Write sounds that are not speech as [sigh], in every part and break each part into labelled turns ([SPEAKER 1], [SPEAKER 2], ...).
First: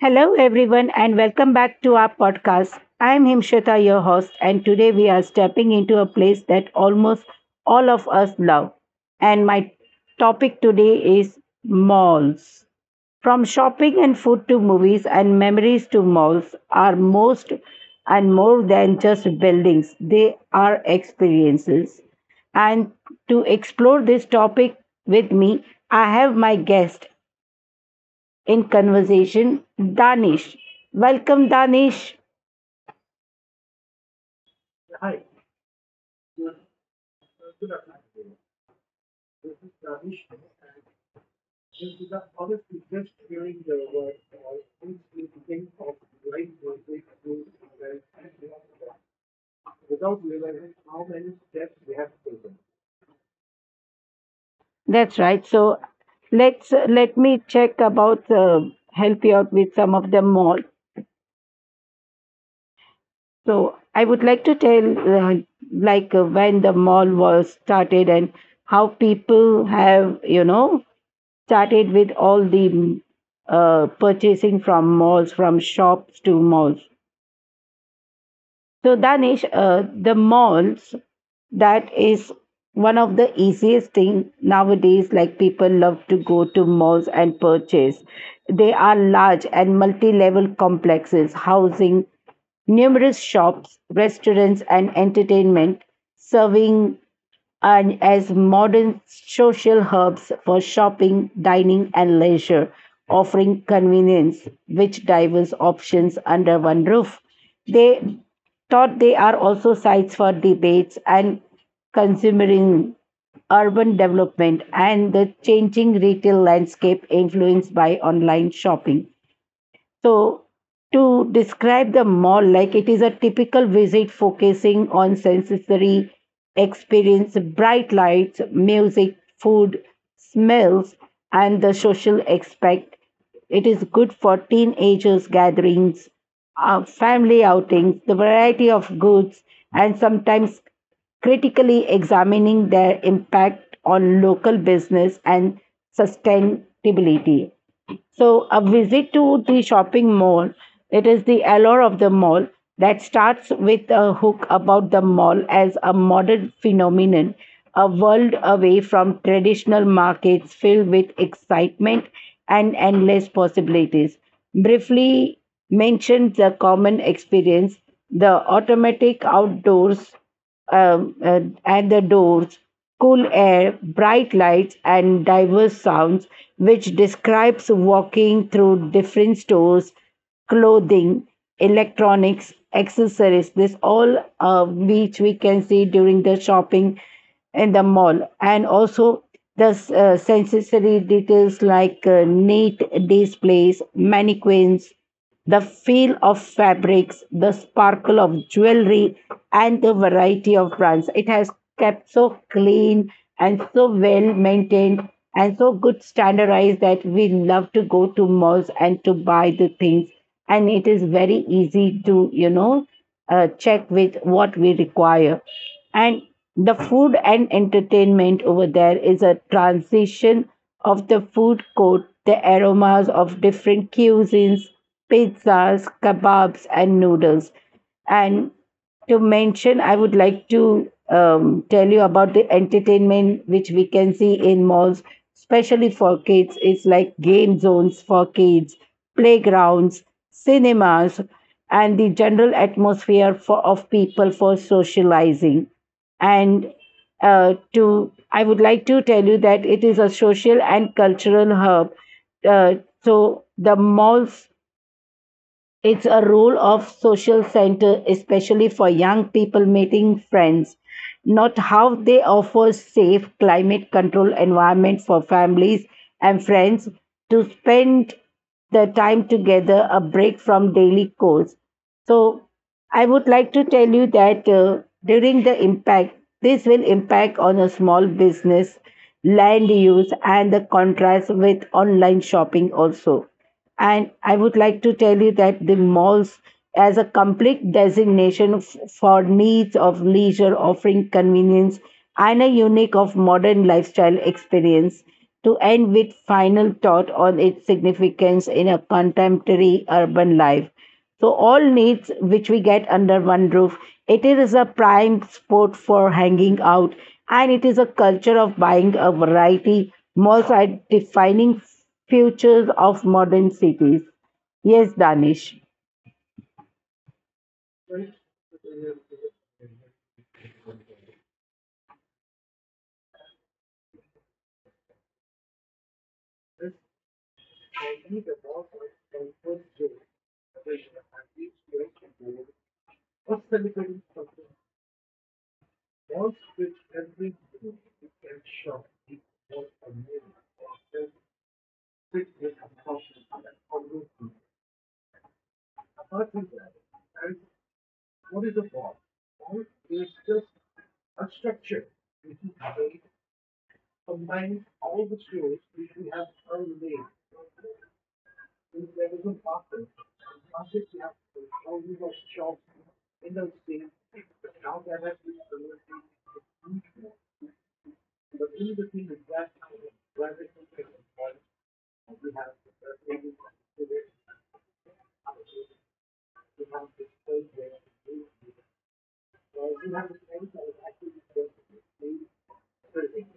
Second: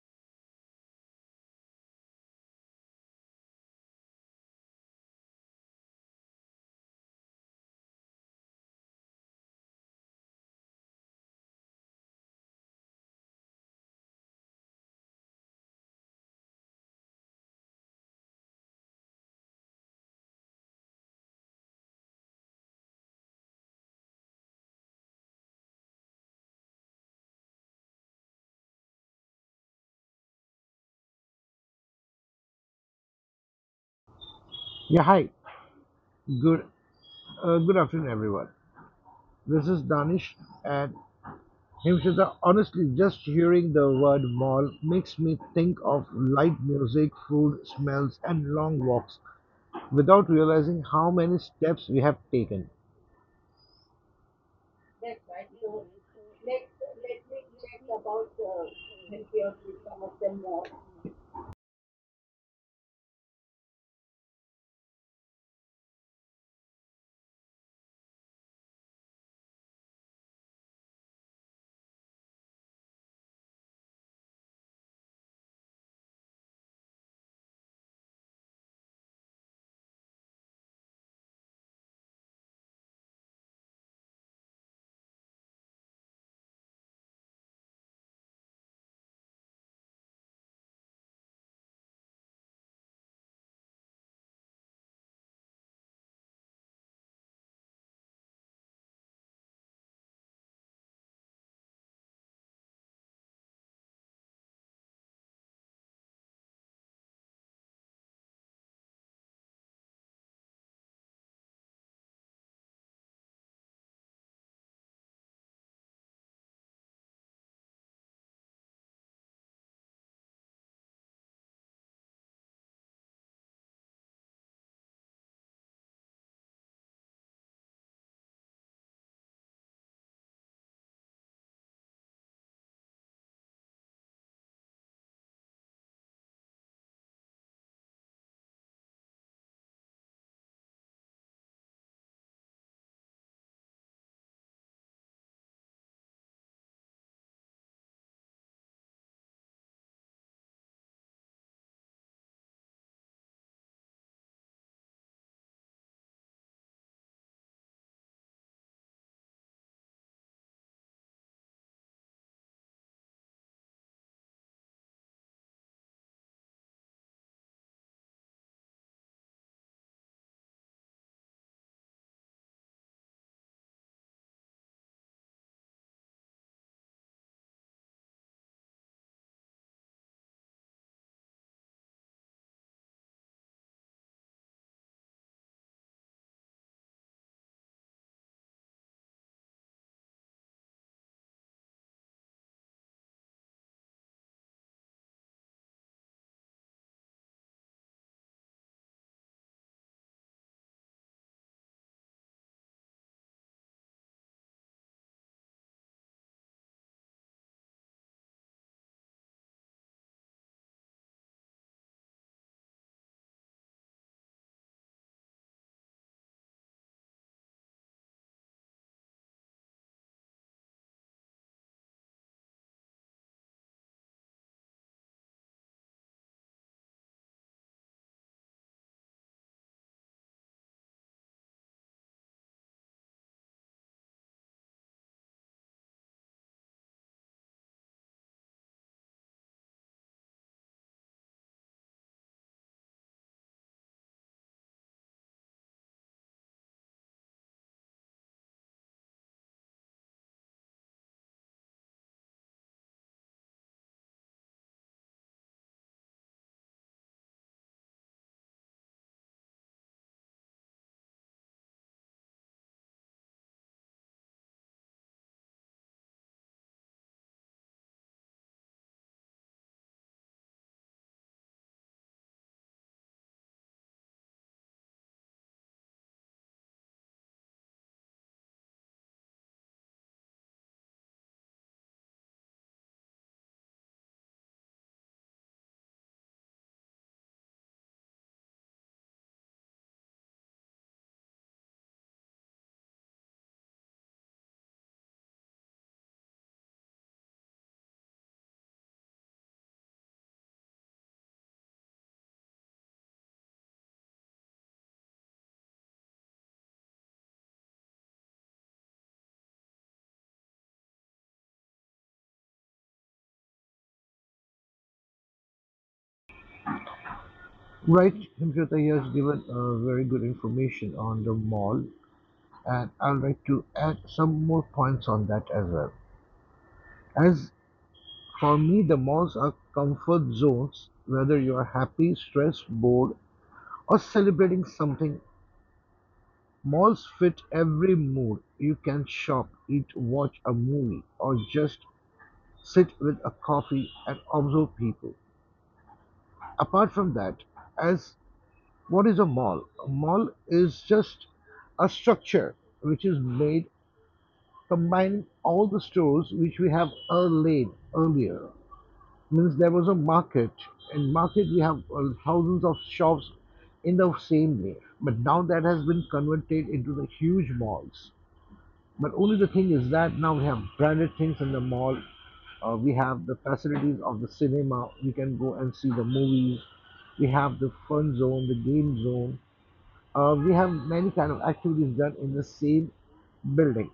[SPEAKER 1] Hello, everyone, and welcome back to our podcast. I'm Himshita, your host, and today we are stepping into a place that almost all of us love. And my topic today is malls. From shopping and food to movies and memories to malls are most and more than just buildings, they are experiences. And to explore this topic with me, I have my guest in conversation, Danish. Welcome, Danish.
[SPEAKER 2] Yeah, hi. Good good afternoon, everyone. This is Danish and Himshita. Honestly, just hearing the word mall makes me think of light music, food, smells, and long walks without realizing how many steps we have taken.
[SPEAKER 1] That's right. So let me check about help you out with some of the mall. So I would like to tell like when the mall was started and how people have started with all the purchasing from malls, from shops to malls. So, Danish, the malls, that is one of the easiest thing nowadays. Like people love to go to malls and purchase. They are large and multi-level complexes housing numerous shops, restaurants, and entertainment serving and as modern social hubs for shopping, dining, and leisure, offering convenience which diverse options under one roof. They thought they are also sites for debates and considering urban development and the changing retail landscape influenced by online shopping. So, to describe the mall like it is a typical visit focusing on sensory experience, bright lights, music, food, smells, and the social aspect. It is good for teenagers gatherings, family outings, the variety of goods, and sometimes critically examining their impact on local business and sustainability. So a visit to the shopping mall, it is the allure of the mall that starts with a hook about the mall as a modern phenomenon, a world away from traditional markets filled with excitement and endless possibilities. Briefly mentioned the common experience, the automatic outdoors at the doors, cool air, bright lights, and diverse sounds, which describes walking through different stores, clothing, electronics, accessories. This all which we can see during the shopping in the mall, and also the sensory details like neat displays, mannequins, the feel of fabrics, the sparkle of jewelry, and the variety of brands. It has kept so clean and so well maintained and so good standardized that we love to go to malls and to buy the things. And it is very easy to, you know, check with what we require. And the food and entertainment over there is a transition of the food court, the aromas of different cuisines, pizzas, kebabs, and noodles. And to mention, I would like to tell you about the entertainment which we can see in malls, especially for kids. It's like game zones for kids, playgrounds, cinemas, and the general atmosphere for, of people for socializing. And I would like to tell you that it is a social and cultural hub. Uh, so the malls it's a role of social center, especially for young people meeting friends. Not how they offer safe climate control environment for families and friends to spend the time together, a break from daily chores. So I would like to tell you that during the impact, this will impact on a small business, land use, and the contrast with online shopping also. And I would like to tell you that the malls, as a complete designation for needs of leisure, offering convenience and a unique of modern lifestyle experience, to end with final thought on its significance in a contemporary urban life. So, all needs which we get under one roof. It is a prime spot for hanging out, and it is a culture of buying a variety. Malls are defining futures of modern cities. Yes, Danish.
[SPEAKER 2] Right, Himshita here has given very good information on the mall, and I'd like to add some more points on that as well. As for me, the malls are comfort zones. Whether you are happy, stressed, bored, or celebrating something, malls fit every mood. You can shop, eat, watch a movie, or just sit with a coffee and observe people. Apart from that, as what is a mall? A mall is just a structure which is made combining all the stores which we have laid earlier. Means there was a market. In market we have thousands of shops in the same way. But now that has been converted into the huge malls. But only the thing is that now we have branded things in the mall. We have the facilities of the cinema. We can go and see the movies. We have the fun zone, the game zone. We have many kind of activities done in the same building.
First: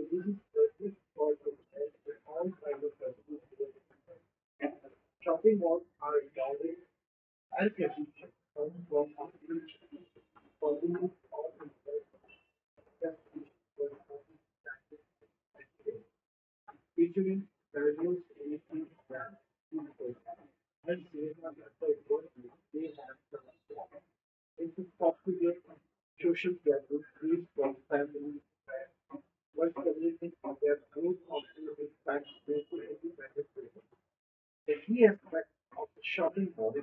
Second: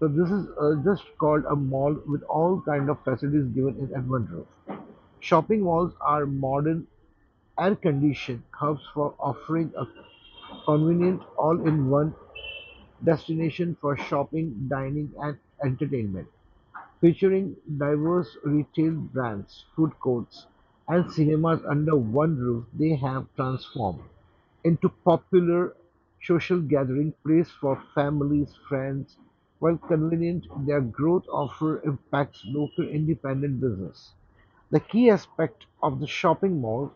[SPEAKER 2] So this is just called a mall with all kind of facilities given in at one roof. Shopping malls are modern, air-conditioned hubs for offering a convenient all-in-one destination for shopping, dining, and entertainment, featuring diverse retail brands, food courts, and cinemas under one roof. They have transformed into popular social gathering place for families, friends. While convenient, their growth offer impacts local independent business. The key aspect of the shopping mall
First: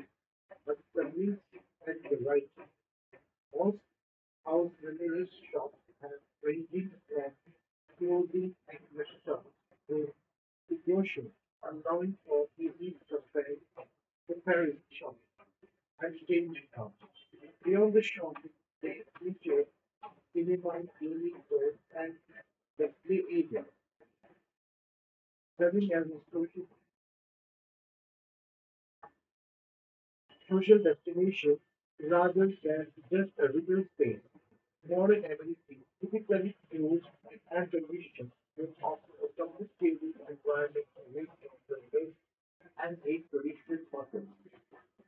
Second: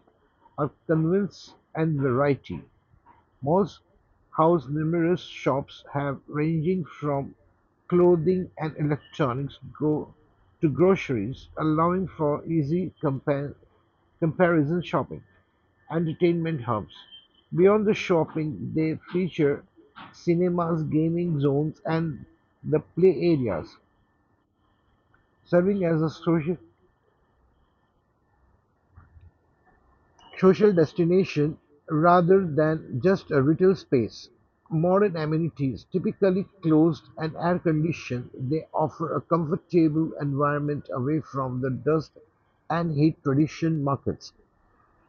[SPEAKER 2] are convenience and variety. Most house numerous shops have ranging from clothing and electronics go to groceries, allowing for easy comparison shopping. Entertainment hubs. Beyond the shopping, they feature cinemas, gaming zones, and the play areas, serving as a social destination rather than just a retail space. Modern amenities, typically closed and air conditioned, they offer a comfortable environment away from the dust and heat tradition markets.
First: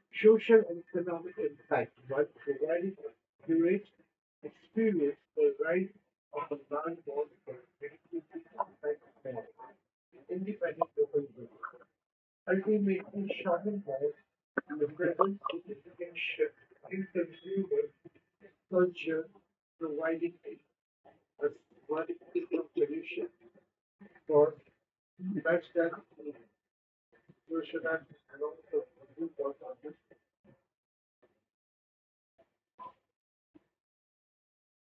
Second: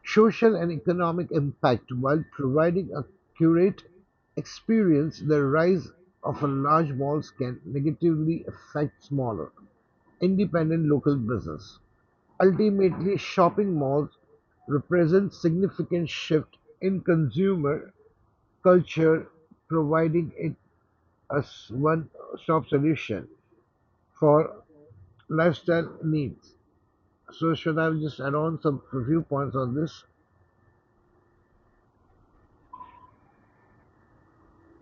[SPEAKER 2] Social and economic impact: while providing a curate experience, the rise of a large malls can negatively affect smaller independent local business. Ultimately, shopping malls represent significant shift in consumer culture, providing it as one stop solution for lifestyle needs. So should I just add on some few points on this?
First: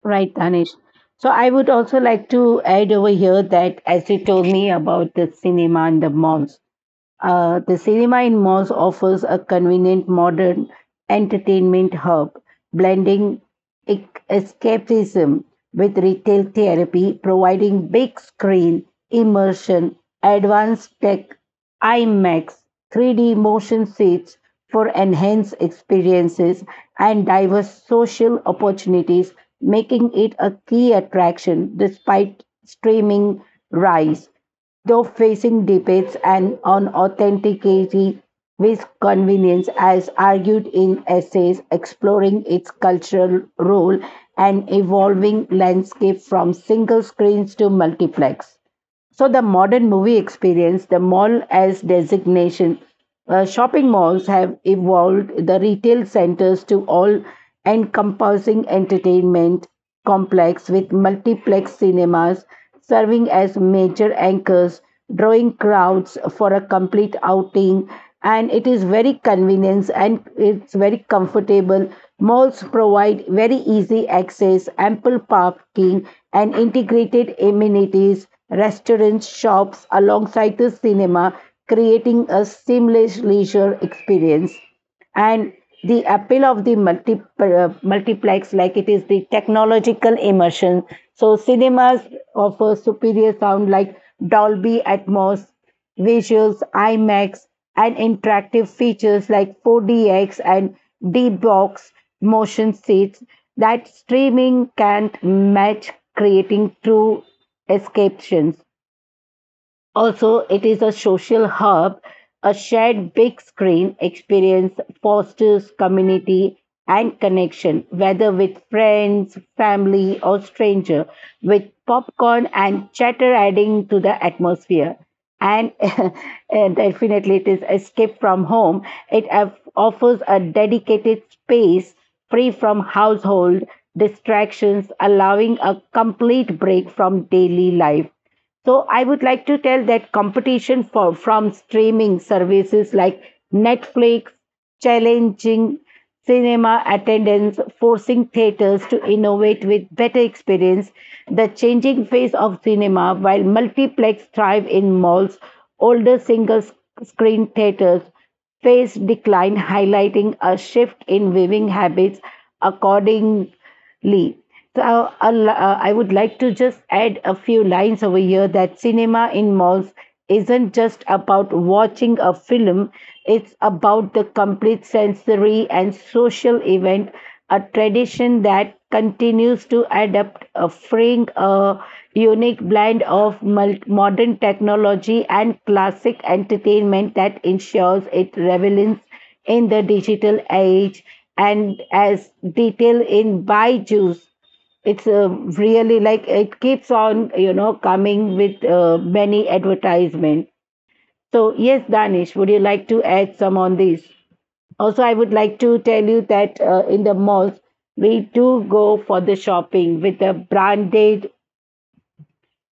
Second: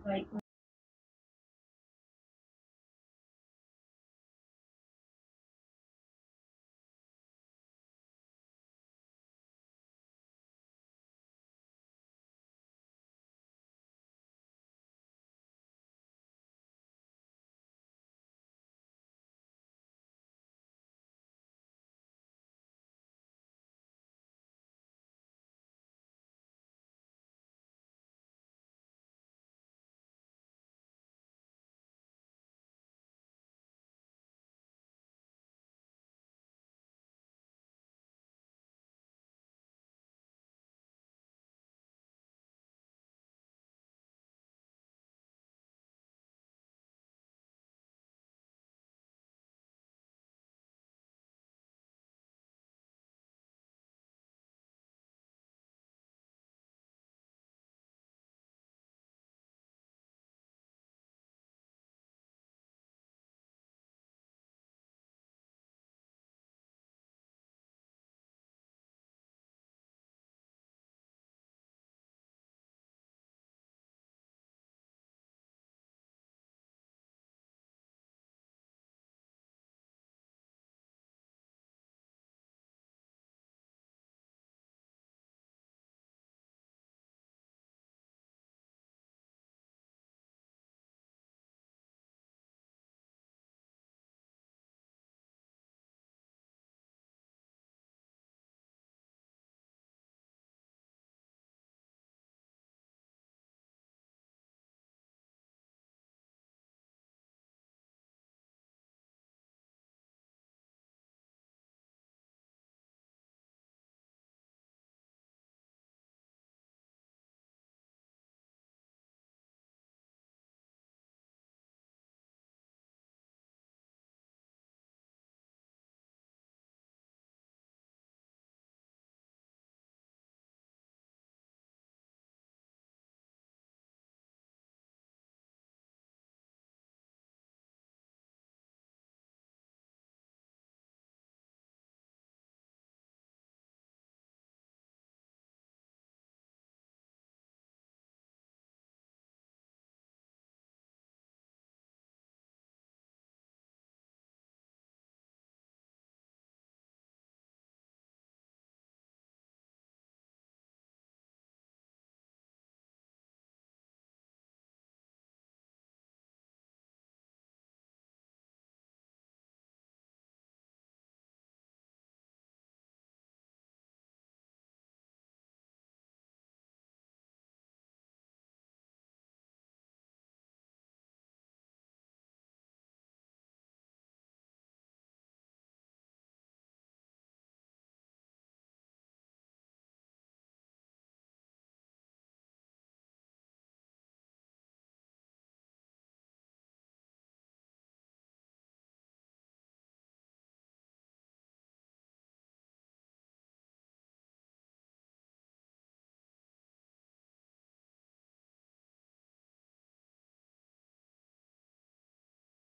[SPEAKER 1] Right, Danish. So I would also like to add over here that as you told me about the cinema and the malls. The cinema in malls offers a convenient modern entertainment hub, blending escapism with retail therapy, providing big screen immersion, advanced tech, IMAX, 3D motion seats for enhanced experiences, and diverse social opportunities, making it a key attraction despite streaming rise though facing debates and on authenticity with convenience, as argued in essays exploring its cultural role and evolving landscape from single screens to multiplex. So the modern movie experience, the mall as designation, shopping malls have evolved the retail centers to all encompassing entertainment complex with multiplex cinemas serving as major anchors, drawing crowds for a complete outing and it is very convenient and it's very comfortable. Malls provide very easy access, ample parking, and integrated amenities, restaurants, shops alongside the cinema, creating a seamless leisure experience. And the appeal of the multiplex, like it is the technological immersion. So, cinemas offer superior sound like Dolby Atmos, visuals, IMAX, and interactive features like 4DX and D-Box motion seats that streaming can't match, creating true escapes. Also, it is a social hub. A shared big screen experience fosters community and connection, whether with friends, family, or stranger, with popcorn and chatter adding to the atmosphere. And, [laughs] and definitely, it is escape from home. It offers a dedicated space free from household distractions, allowing a complete break from daily life so I would like to tell that competition from streaming services like Netflix, challenging cinema attendance, forcing theaters to innovate with better experience, the changing face of cinema while multiplex thrive in malls, older screen theaters face decline, highlighting a shift in viewing habits according Lee. So I would like to just add a few lines over here that cinema in malls isn't just about watching a film, it's about the complete sensory and social event, a tradition that continues to adapt, offering a unique blend of modern technology and classic entertainment that ensures it relevance in the digital age and as detail in Byju's. It's really like it keeps on, you know, coming with many advertisements. So, yes, Danish, would you like to add some on this? Also, I would like to tell you that in the malls, we do go for the shopping with the branded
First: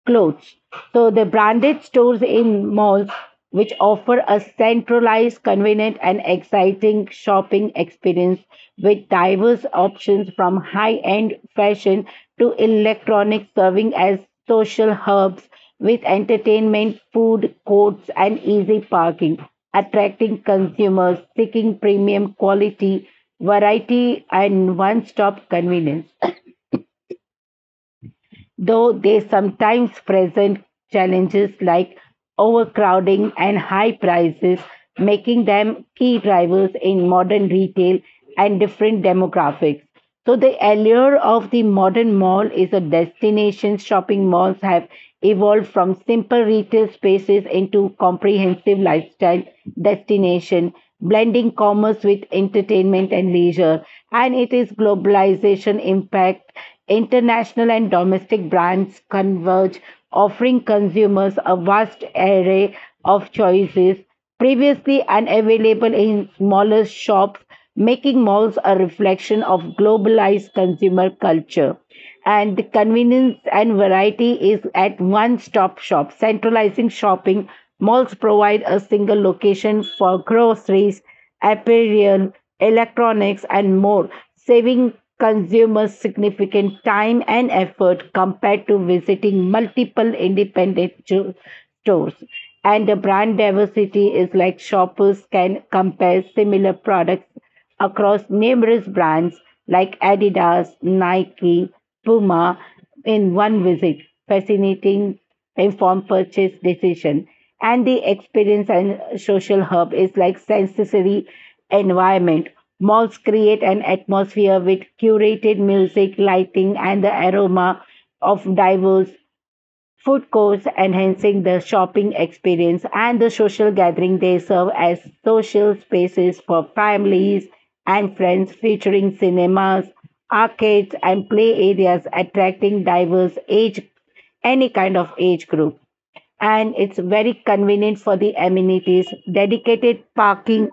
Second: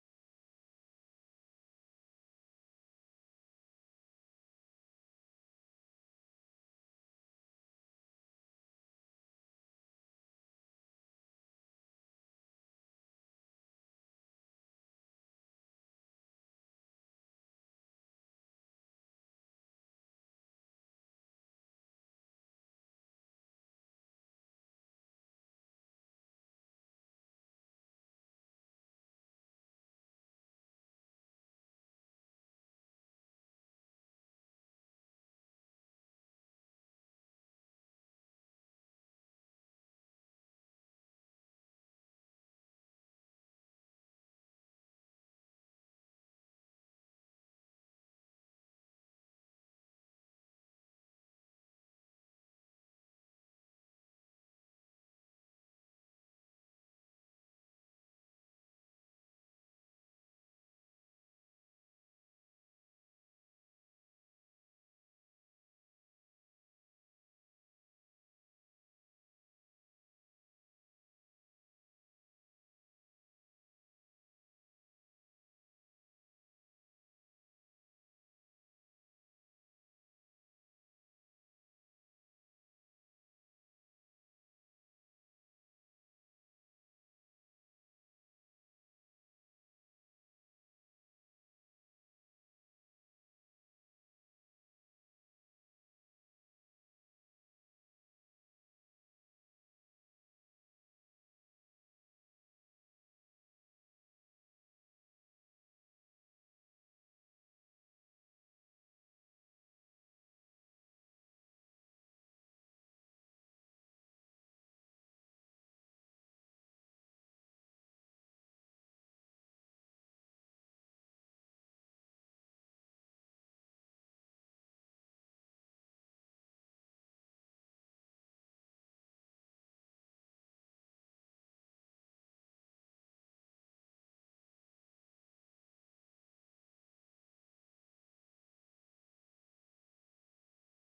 [SPEAKER 1] clothes. So the branded stores in malls which offer a centralized, convenient and exciting shopping experience with diverse options from high-end fashion to electronics serving as social hubs with entertainment, food courts and easy parking, attracting consumers seeking premium quality, variety and one-stop convenience though they sometimes present challenges like overcrowding and high prices, making them key drivers in modern retail and different demographics. So, the allure of the modern mall is a destination. Shopping malls have evolved from simple retail spaces into comprehensive lifestyle destination, blending commerce with entertainment and leisure. And it is globalization impact International and domestic brands converge, offering consumers a vast array of choices previously unavailable in smaller shops, making malls a reflection of globalized consumer culture and the convenience and variety is at one stop shop, centralizing shopping. Malls provide a single location for groceries, apparel, electronics, and more, saving consumers significant time and effort compared to visiting multiple independent stores. And the brand diversity is like shoppers can compare similar products across numerous brands like Adidas, Nike, Puma in one visit, facilitating informed purchase decision. And the experience and social hub is like sensory environment. Malls create an atmosphere with curated music, lighting, and the aroma of diverse Food courts enhancing the shopping experience and the social gathering. They serve as social spaces for families and friends, featuring cinemas, arcades, and play areas attracting diverse age, any kind of age group and it's very convenient for the amenities dedicated parking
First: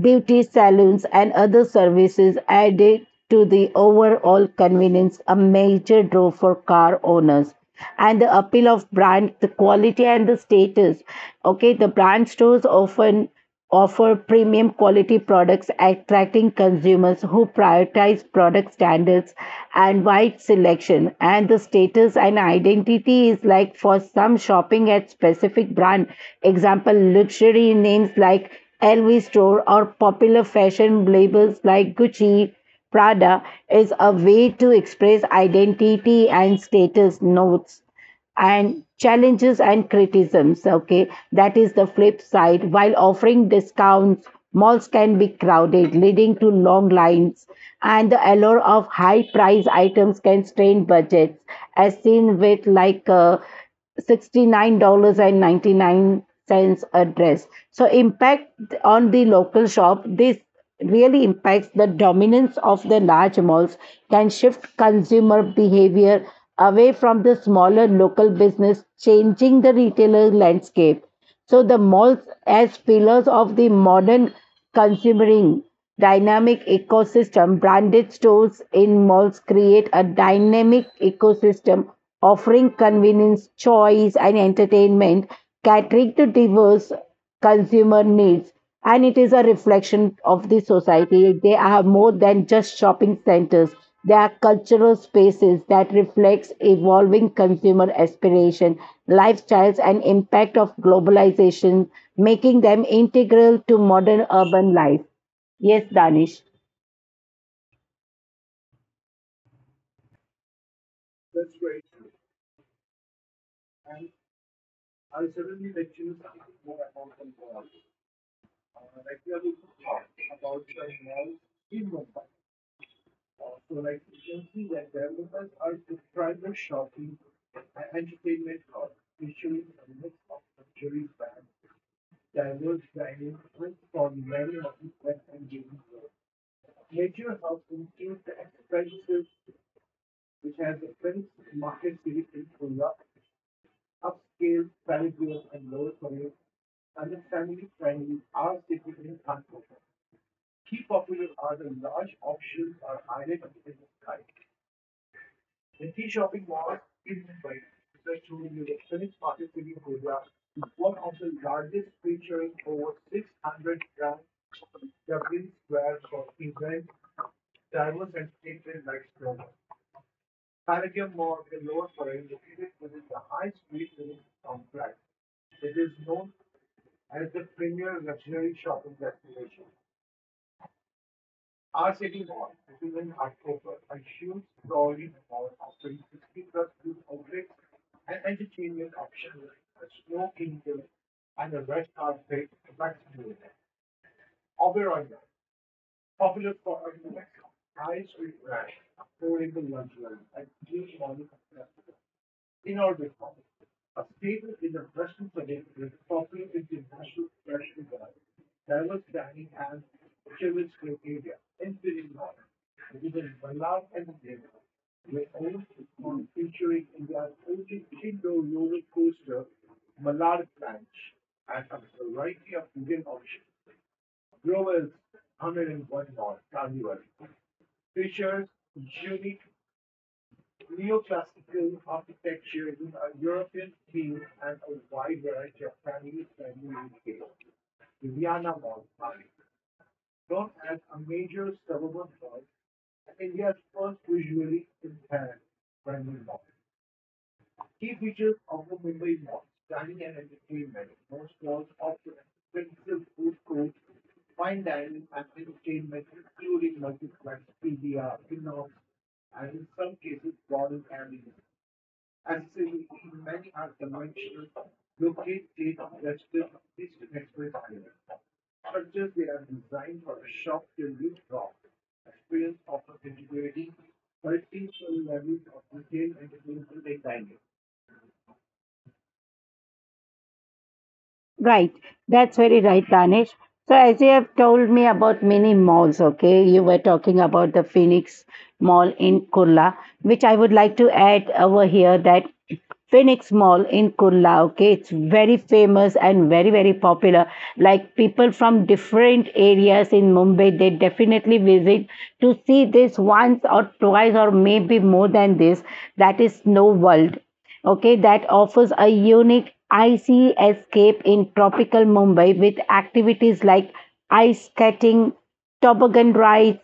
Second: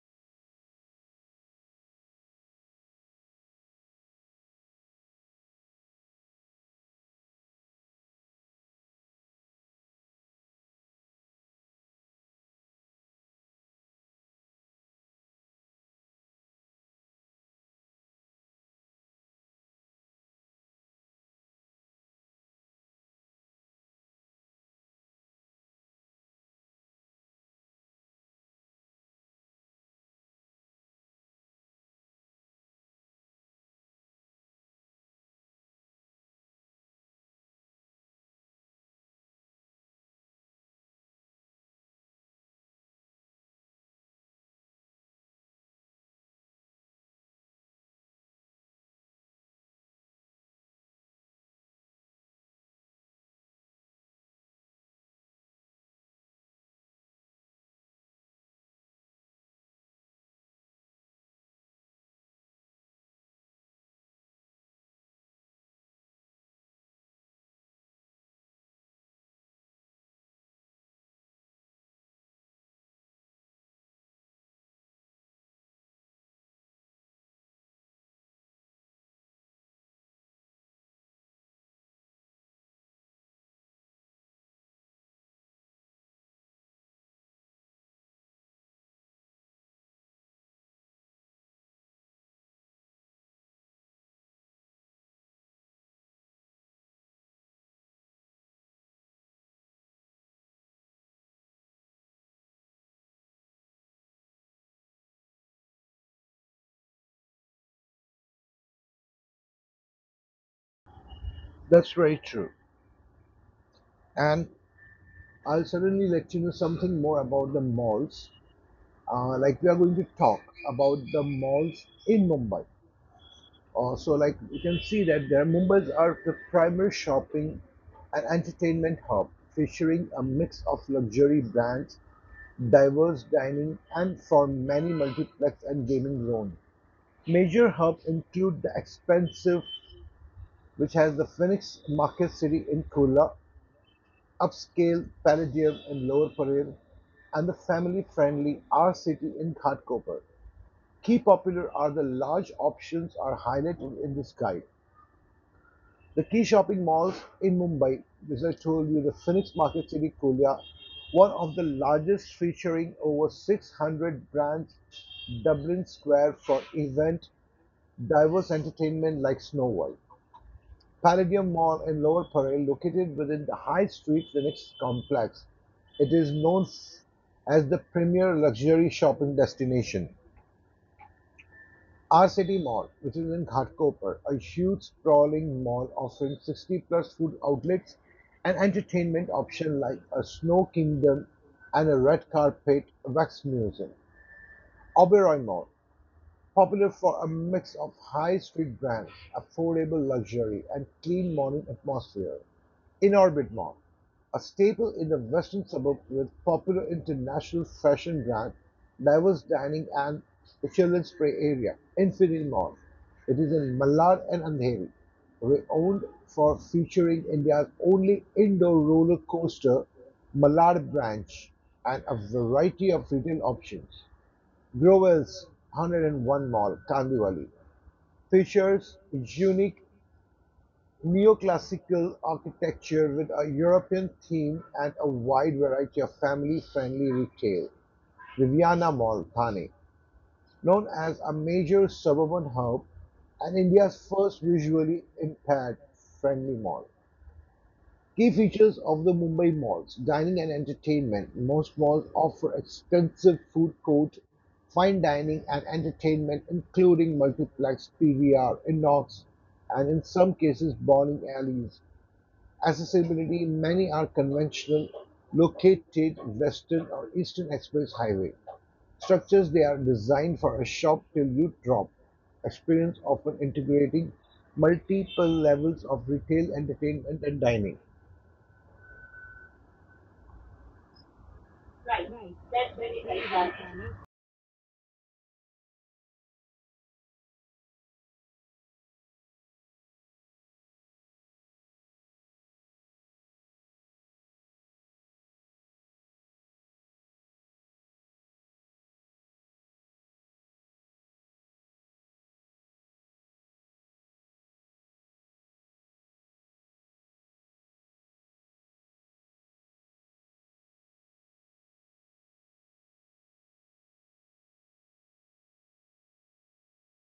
[SPEAKER 1] beauty salons, and other services added to the overall convenience, a major draw for car owners. And the appeal of brand, the quality and the status. Okay, the brand stores often offer premium quality products, attracting consumers who prioritize product standards and wide selection. And the status and identity is like for some shopping at specific brand. Example, luxury names like LV store or popular fashion labels like Gucci, Prada is a way to express identity and status notes and challenges and criticisms. Okay, that is the flip side. While offering discounts, malls can be crowded, leading to long lines, and the allure of high price items can strain budgets, as seen with like. $69.99 a dress. So impact on the local shop, this really impacts the dominance of the large malls can shift consumer behavior away from the smaller local business, changing the retailer landscape. So the malls as pillars of the modern Considering dynamic ecosystem, branded stores in malls create a dynamic ecosystem offering convenience, choice, and entertainment, catering to diverse consumer needs. And it is a reflection of the society. They are more than just shopping centers. They are cultural spaces that reflects evolving consumer aspiration, lifestyles and impact of globalization, making them integral to modern urban life. Yes, Danish.
[SPEAKER 2] That's very true, and I'll certainly let you know something more about the malls. Like we are going to talk about the malls in Mumbai. So like you can see that their Mumbai's are the primary shopping and entertainment hub, featuring a mix of luxury brands, diverse dining, and for many multiplex and gaming zones. Major hubs include the expensive, which has the Phoenix Market City in Kurla, upscale Palladium in Lower Parel, and the family-friendly R City in Ghatkopar. Key popular are the large options are highlighted in this guide. The key shopping malls in Mumbai, which I told you, the Phoenix Market City Kolia, one of the largest featuring over 600 brands, Dublin Square for event, diverse entertainment like Snow White. Palladium Mall in Lower Parel, located within the High Street Phoenix complex. It is known as the premier luxury shopping destination. Our City Mall, which is in Ghatkopar, a huge sprawling mall offering 60 plus food outlets and entertainment options like a snow kingdom and a red carpet wax museum. Oberoi Mall, popular for a mix of high-street brands, affordable luxury, and clean morning atmosphere. Inorbit Mall, a staple in the western suburb with popular international fashion brands, diverse dining, and the children's play area. Infinity Mall. It is in Malad and Andheri, renowned for featuring India's only indoor roller coaster, Malad Branch, and a variety of retail options. Growell's 101 Mall, Kandivali, features its unique neoclassical architecture with a European theme and a wide variety of family-friendly retail. Riviana Mall, Thane, known as a major suburban hub and India's first visually impaired friendly mall. Key features of the Mumbai malls: dining and entertainment. Most malls offer extensive food court, fine dining and entertainment including multiplex, PVR, Inox and in some cases bowling alleys. Accessibility: many are conventional, located western or eastern express highway. Structures they are designed for a shop till you drop. Experience often integrating multiple levels of retail, entertainment and dining.
[SPEAKER 1] Right. That's very right, Danish. So, as you have told me about many malls, okay, you were talking about the Phoenix Mall in Kurla, which I would like to add over here that Phoenix Mall in Kurla, okay, it's very famous and very, very popular. Like people from different areas in Mumbai, they definitely visit to see this once or twice or maybe more than this. That is Snow World, okay, that offers a unique icy escape in tropical Mumbai with activities like ice skating, toboggan rides,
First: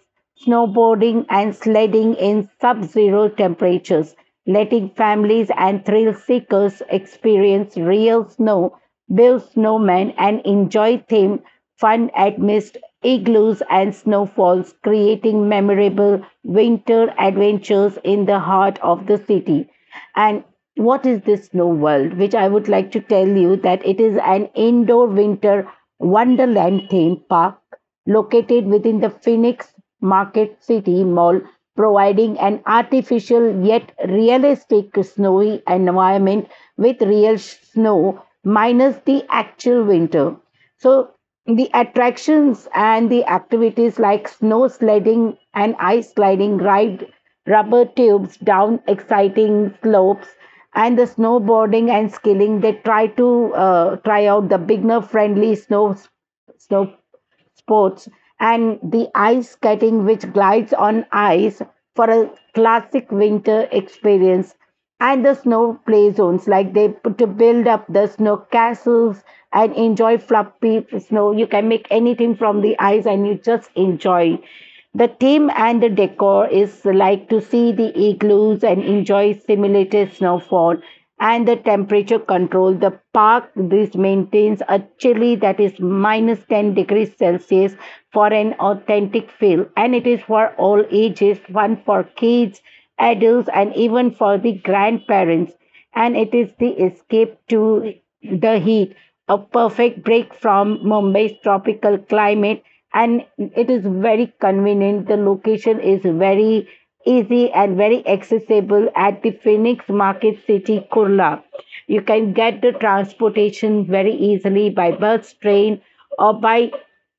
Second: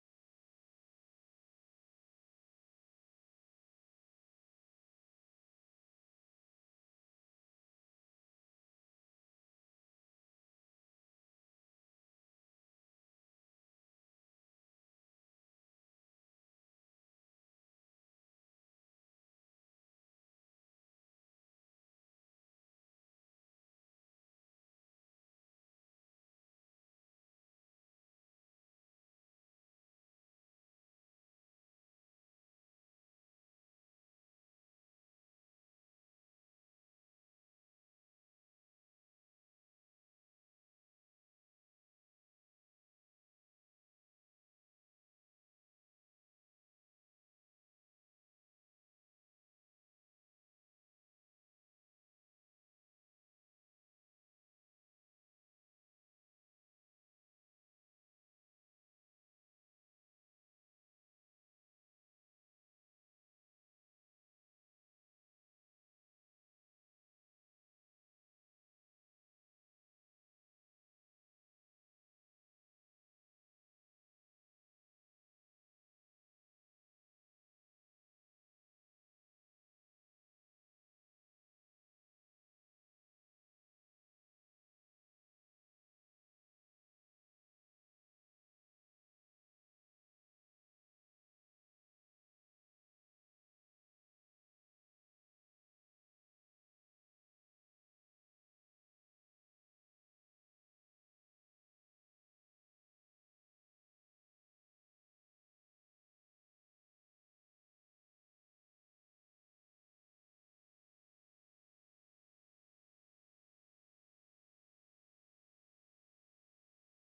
[SPEAKER 1] snowboarding, and sledding in sub zero temperatures, letting families and thrill seekers experience real snow, build snowmen, and enjoy themed fun amidst igloos and snowfalls, creating memorable winter adventures in the heart of the city. And what is this Snow World, which I would like to tell you that it is an indoor winter wonderland theme park located within the Phoenix Market City Mall, providing an artificial yet realistic snowy environment with real snow minus the actual winter. So the attractions and the activities like snow sledding and ice sliding ride rubber tubes down exciting slopes, and the snowboarding and skiing, they try to try out the beginner friendly snow sports, and the ice skating, which glides on ice for a classic winter experience, and the snow play zones, like they put to build up the snow castles and enjoy fluffy snow. You can make anything from the ice, and you just enjoy. The theme and the decor is like to see the igloos and enjoy simulated snowfall and the temperature control. The park this maintains a chilly that is minus 10 degrees Celsius for an authentic feel, and it is for all ages, one for kids, adults, and even for the grandparents. And it is the escape to the heat, a perfect break from Mumbai's tropical climate, and it is very convenient. The location is very easy and very accessible at the Phoenix Market City, Kurla. You can get the transportation very easily by bus, train, or by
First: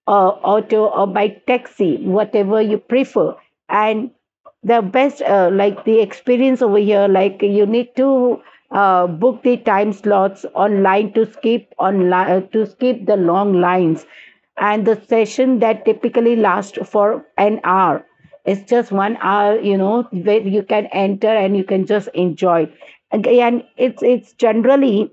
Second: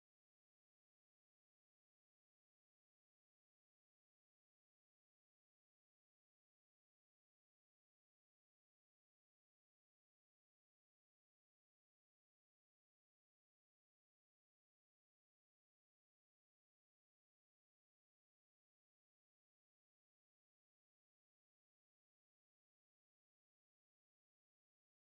[SPEAKER 1] auto or by taxi, whatever you prefer. And the best, like the experience over here, like you need to book the time slots online to to skip the long lines, and the session that typically lasts for an hour. It's just 1 hour, you know, where you can enter and you can just enjoy it. Again, it's generally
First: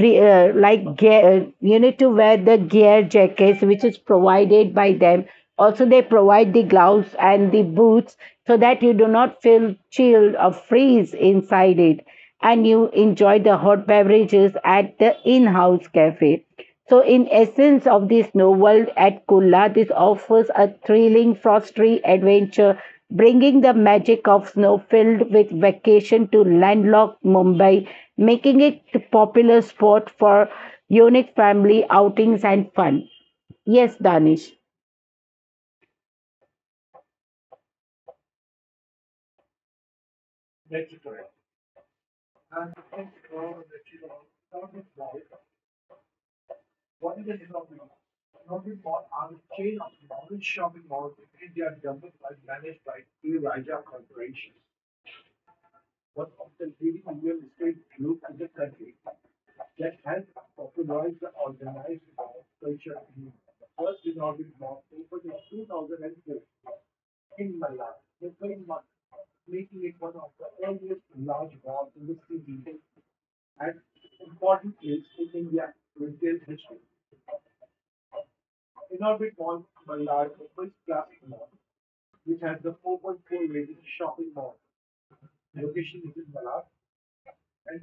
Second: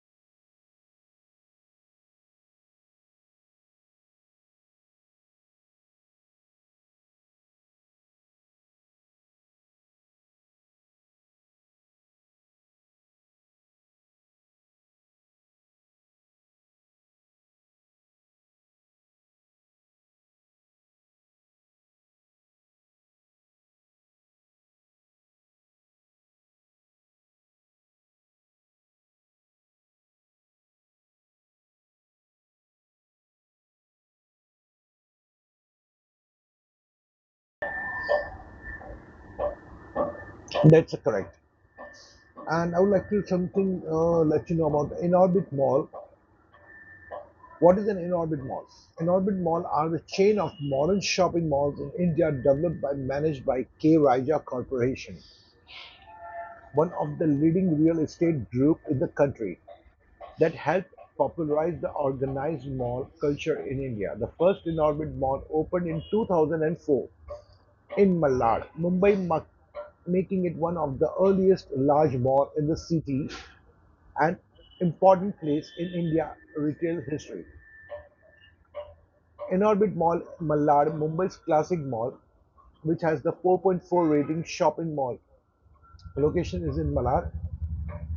[SPEAKER 1] like gear, you need to wear the gear jackets, which is provided by them. Also they provide the gloves and the boots so that you do not feel chilled or freeze inside it, and you enjoy the hot beverages at the in-house cafe. So, in essence of this novel at Kulla, this offers a thrilling frosty adventure, bringing the magic of snow filled with vacation to landlocked Mumbai, making it a popular spot for unique family outings and fun. Yes, Danish.
[SPEAKER 2] That's correct. And I would like to something let you know about the Inorbit Mall. What is an Inorbit Mall? Inorbit Mall are the chain of modern shopping malls in India developed by managed by K Raja Corporation, one of the leading real estate group in the country that helped popularize the organized mall culture in India. The first Inorbit Mall opened in 2004 in Malad, Mumbai, making it one of the earliest large malls in the city, an important place in India retail history. Inorbit Mall, Malad, Mumbai's classic mall, which has the 4.4 rating shopping mall. The location is in Malad,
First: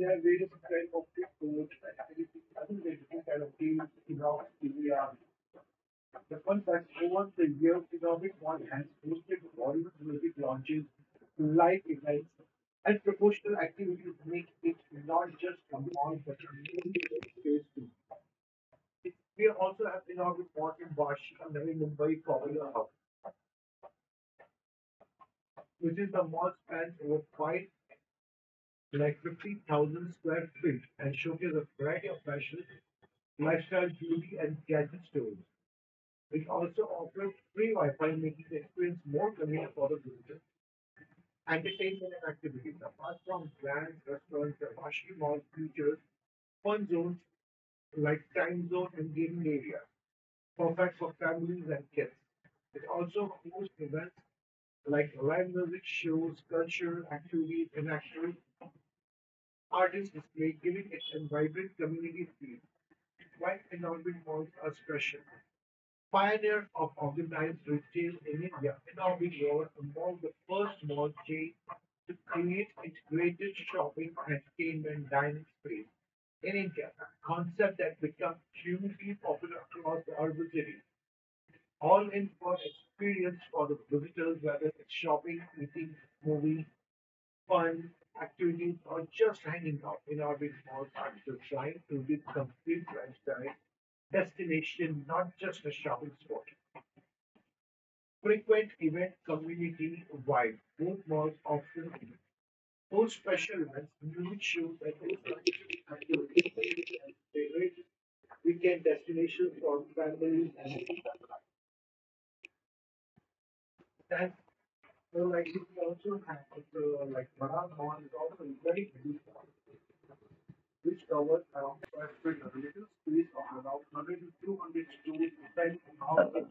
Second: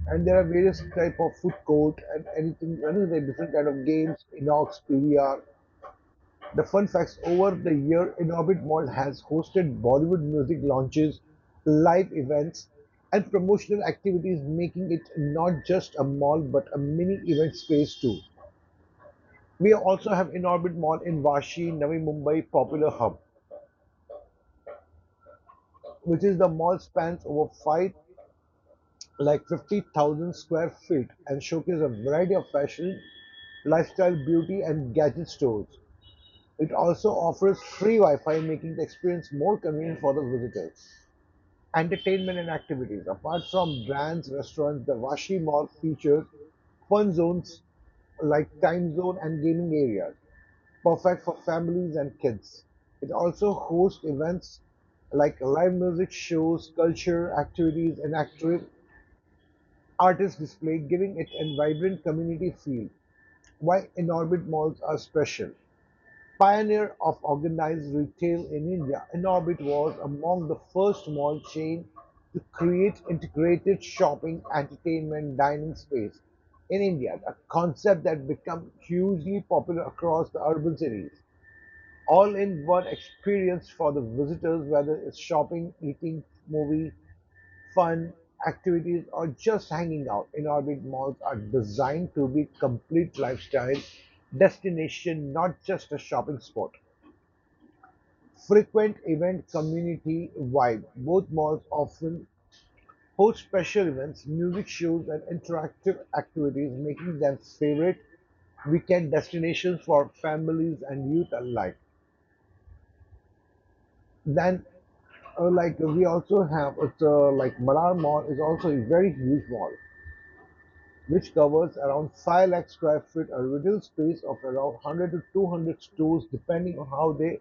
[SPEAKER 2] and there are various type of food court and anything different kind of games, Inox, PVR. The fun facts over the year, Inorbit Mall has hosted Bollywood music launches, live events, and promotional activities, making it not just a mall but a mini event space too. We also have in-orbit Mall in Vashi, Navi Mumbai popular hub, which is the mall spans over five like 50,000 square feet and showcases a variety of fashion, lifestyle, beauty and gadget stores. It also offers free Wi-Fi, making the experience more convenient for the visitors. Entertainment and activities. Apart from brands, restaurants, the Vashi Mall features fun zones like time zone and gaming areas, perfect for families and kids. It also hosts events like live music shows, culture activities, and active artist display, giving it a vibrant community feel. Why Inorbit malls are special. Pioneer of organized retail in India, Inorbit was among the first mall chain to create integrated shopping, entertainment, dining space in India, a concept that became hugely popular across the urban cities. All in one experience for the visitors, whether it's shopping, eating, movie, fun, activities, or just hanging out. In orbit malls are designed to be complete lifestyle destination, not just a shopping spot. Frequent event community vibe. Both malls often host special events, music shows, and interactive activities, making them favorite weekend destinations for families and youth alike. Then, like we also have it's like Malar Mall is also a very huge mall which covers around 5 lakh square feet a retail space of around 100 to 200 stores depending on how they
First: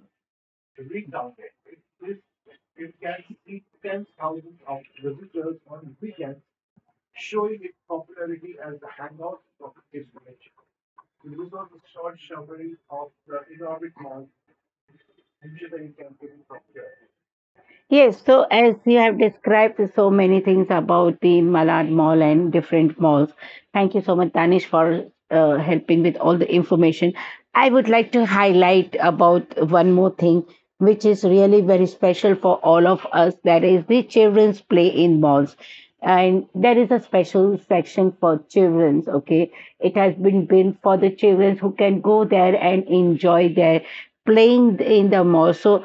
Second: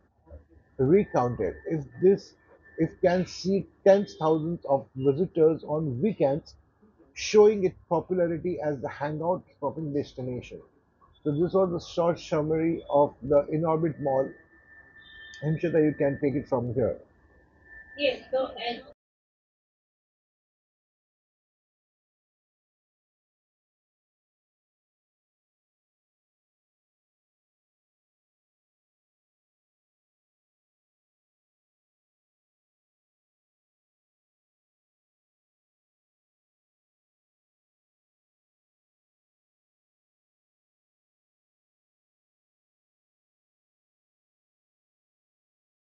[SPEAKER 2] recount it. If this if can see tens thousands of visitors on weekends, showing its popularity as the hangout shopping destination. So this was the short summary of the Inorbit mall. I You can take it from here.
[SPEAKER 1] Yes, so as you have described so many things about the Malad Mall and different malls, thank you so much, Danish, for helping with all the information. I would like to highlight about one more thing, which is really very special for all of us. That is the children's play in malls, and there is a special section for childrens, okay, it has been built for the children who can go there and enjoy their playing in the mall. So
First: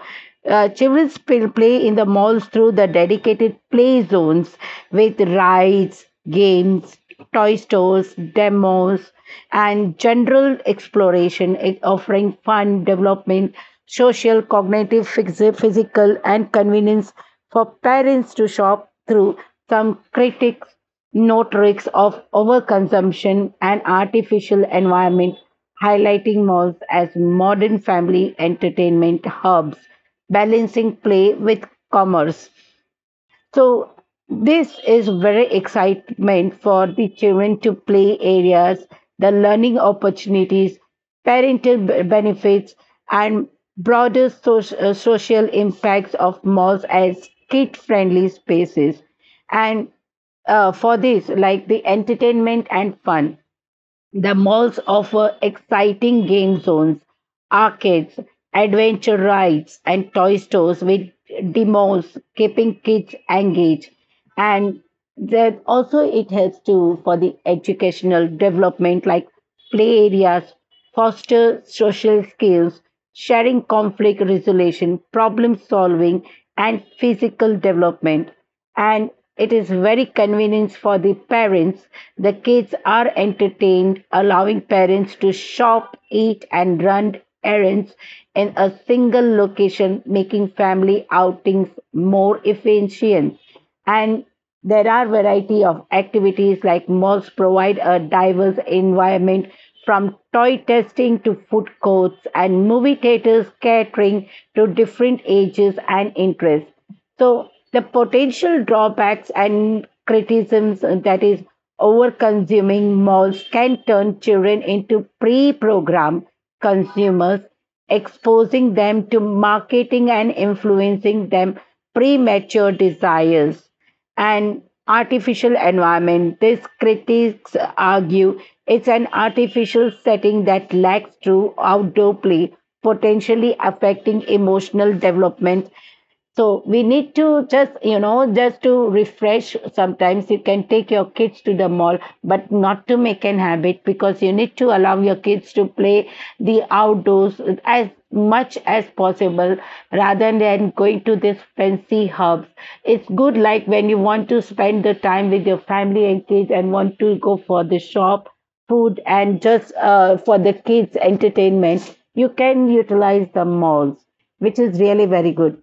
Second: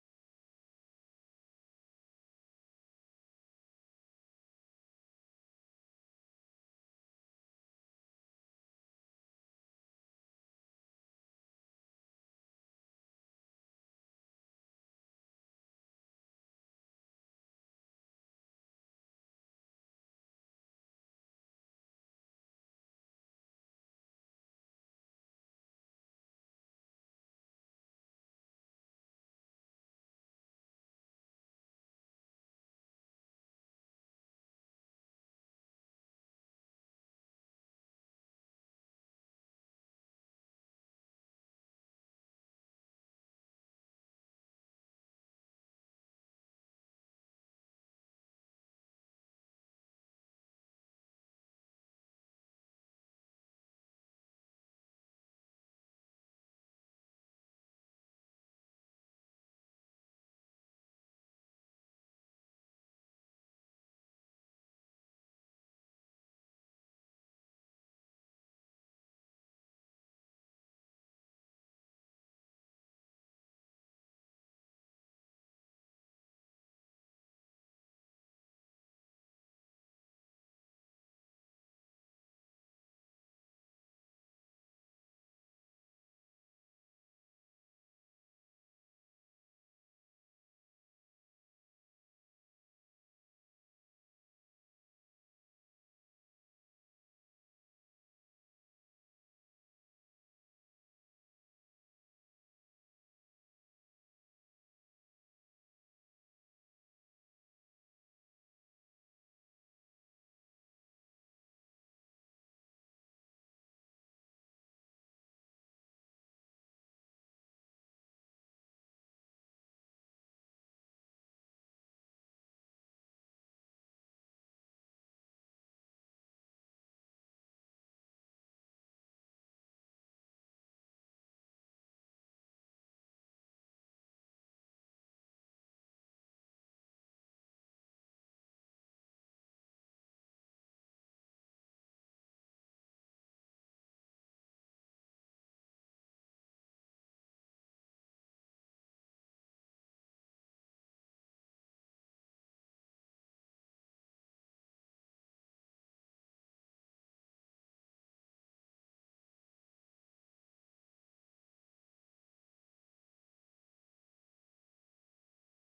[SPEAKER 1] children will play in the malls through the dedicated play zones with rides, games, toy stores, demos, and general exploration. It offering fun development, social, cognitive, physical, and convenience for parents to shop through. Some critics note risks of overconsumption and artificial environment, highlighting malls as modern family entertainment hubs, balancing play with commerce. So this is very excitement for the children to play areas, the learning opportunities, parental benefits, and broader social impacts of malls as kid-friendly spaces. And for this, like the entertainment and fun. The malls offer exciting game zones, arcades, adventure rides, and toy stores with demos, keeping kids engaged. And that also it helps to for the educational development, like play areas foster social skills, sharing, conflict resolution, problem solving, and physical development. And it is very convenient for the parents. The kids are entertained, allowing parents to shop, eat, and run errands in a single location, making family outings more efficient. And there are variety of activities like malls provide a diverse environment from toy testing to food courts and movie theaters catering to different ages and interests. So the potential drawbacks and criticisms, that is over consuming malls can turn children into pre program consumers, exposing them to marketing and influencing them premature desires and artificial environment. These critics argue it's an artificial setting that lacks true outdoor play, potentially affecting emotional development. So we need to just, you know, just to refresh. Sometimes you can take your kids to the mall, but not to make an habit because you need to allow your kids to play the outdoors as much as possible rather than going to this fancy hubs. It's good like when you want to spend the time with your family and kids and want to go for the shop, food, and just for the kids' entertainment, you can utilize the malls, which is really very good.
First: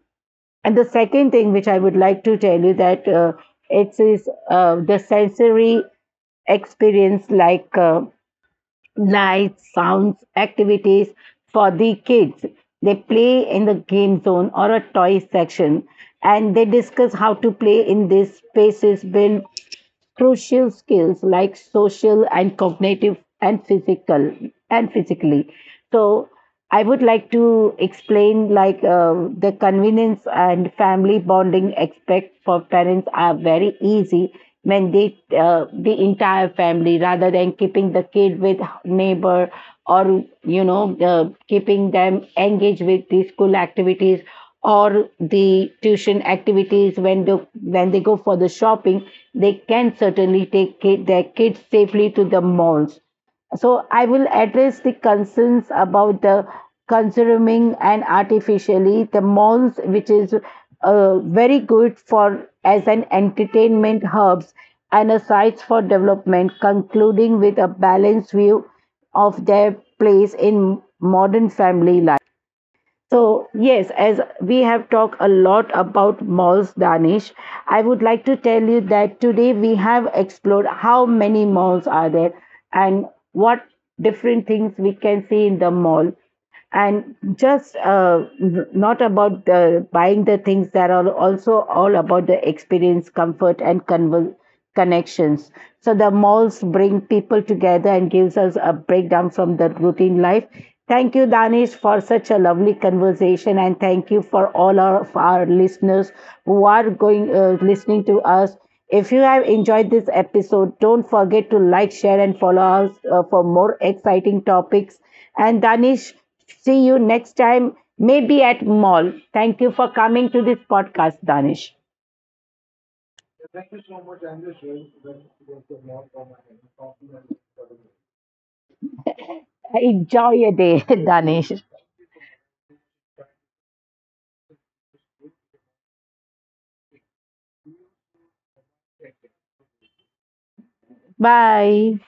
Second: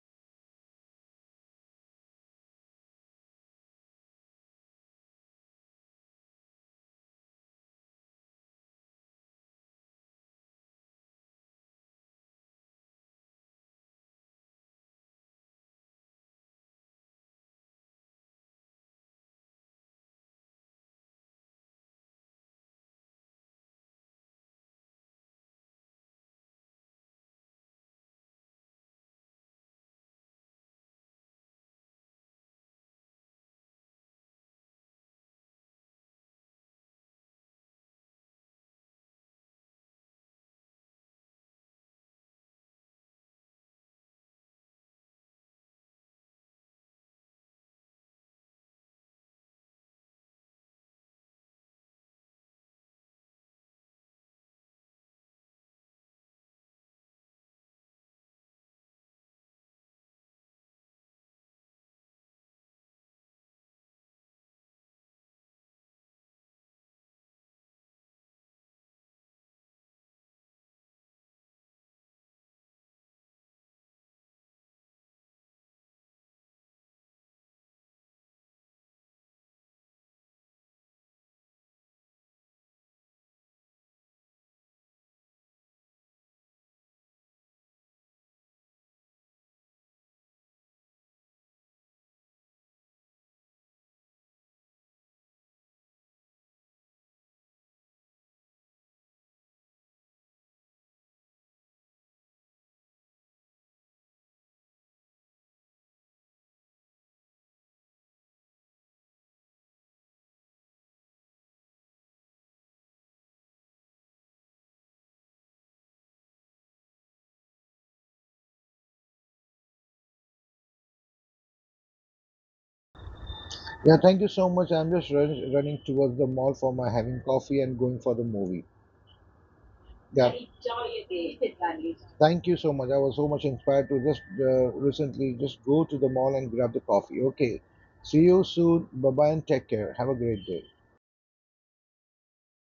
[SPEAKER 1] And the second thing which I would like to tell you that it is the sensory experience like lights, sounds, activities for the kids. They play in the game zone or a toy section, and they discuss how to play in these spaces build crucial skills like social and cognitive and physical and physically. So I would like to explain like the convenience and family bonding aspect for parents are very easy when they the entire family rather than keeping the kid with neighbor or you know keeping them engaged with the school activities or the tuition activities when they go for the shopping, they can certainly take their kids safely to the malls. So I will address the concerns about the consuming and artificially the malls, which is very good for as an entertainment hubs and a sites for development, concluding with a balanced view of their place in modern family life. So, yes, as we have talked a lot about malls, Danish, I would like to tell you that today we have explored how many malls are there and what different things we can see in the mall. And just not about the buying the things that are also all about the experience, comfort, and convenience connections. So the malls bring people together and gives us a breakdown from the routine life. Thank you, Danish, for such a lovely conversation, and thank you for all our, of our listeners who are going listening to us. If you have enjoyed this episode, don't forget to like, share, and follow us for more exciting topics. And Danish, see you next time, maybe at mall. Thank you for coming to this podcast, Danish.
[SPEAKER 2] Yeah, thank you so much. I'm just running towards the mall for my having coffee and going for the movie. Yeah,
[SPEAKER 1] Enjoy your day, [laughs] Danish.
[SPEAKER 2] thank you so much. I was so much inspired to just recently just go to the mall and grab the coffee. Okay, see you soon. Bye bye and take care. Have a great day.
[SPEAKER 1] Bye.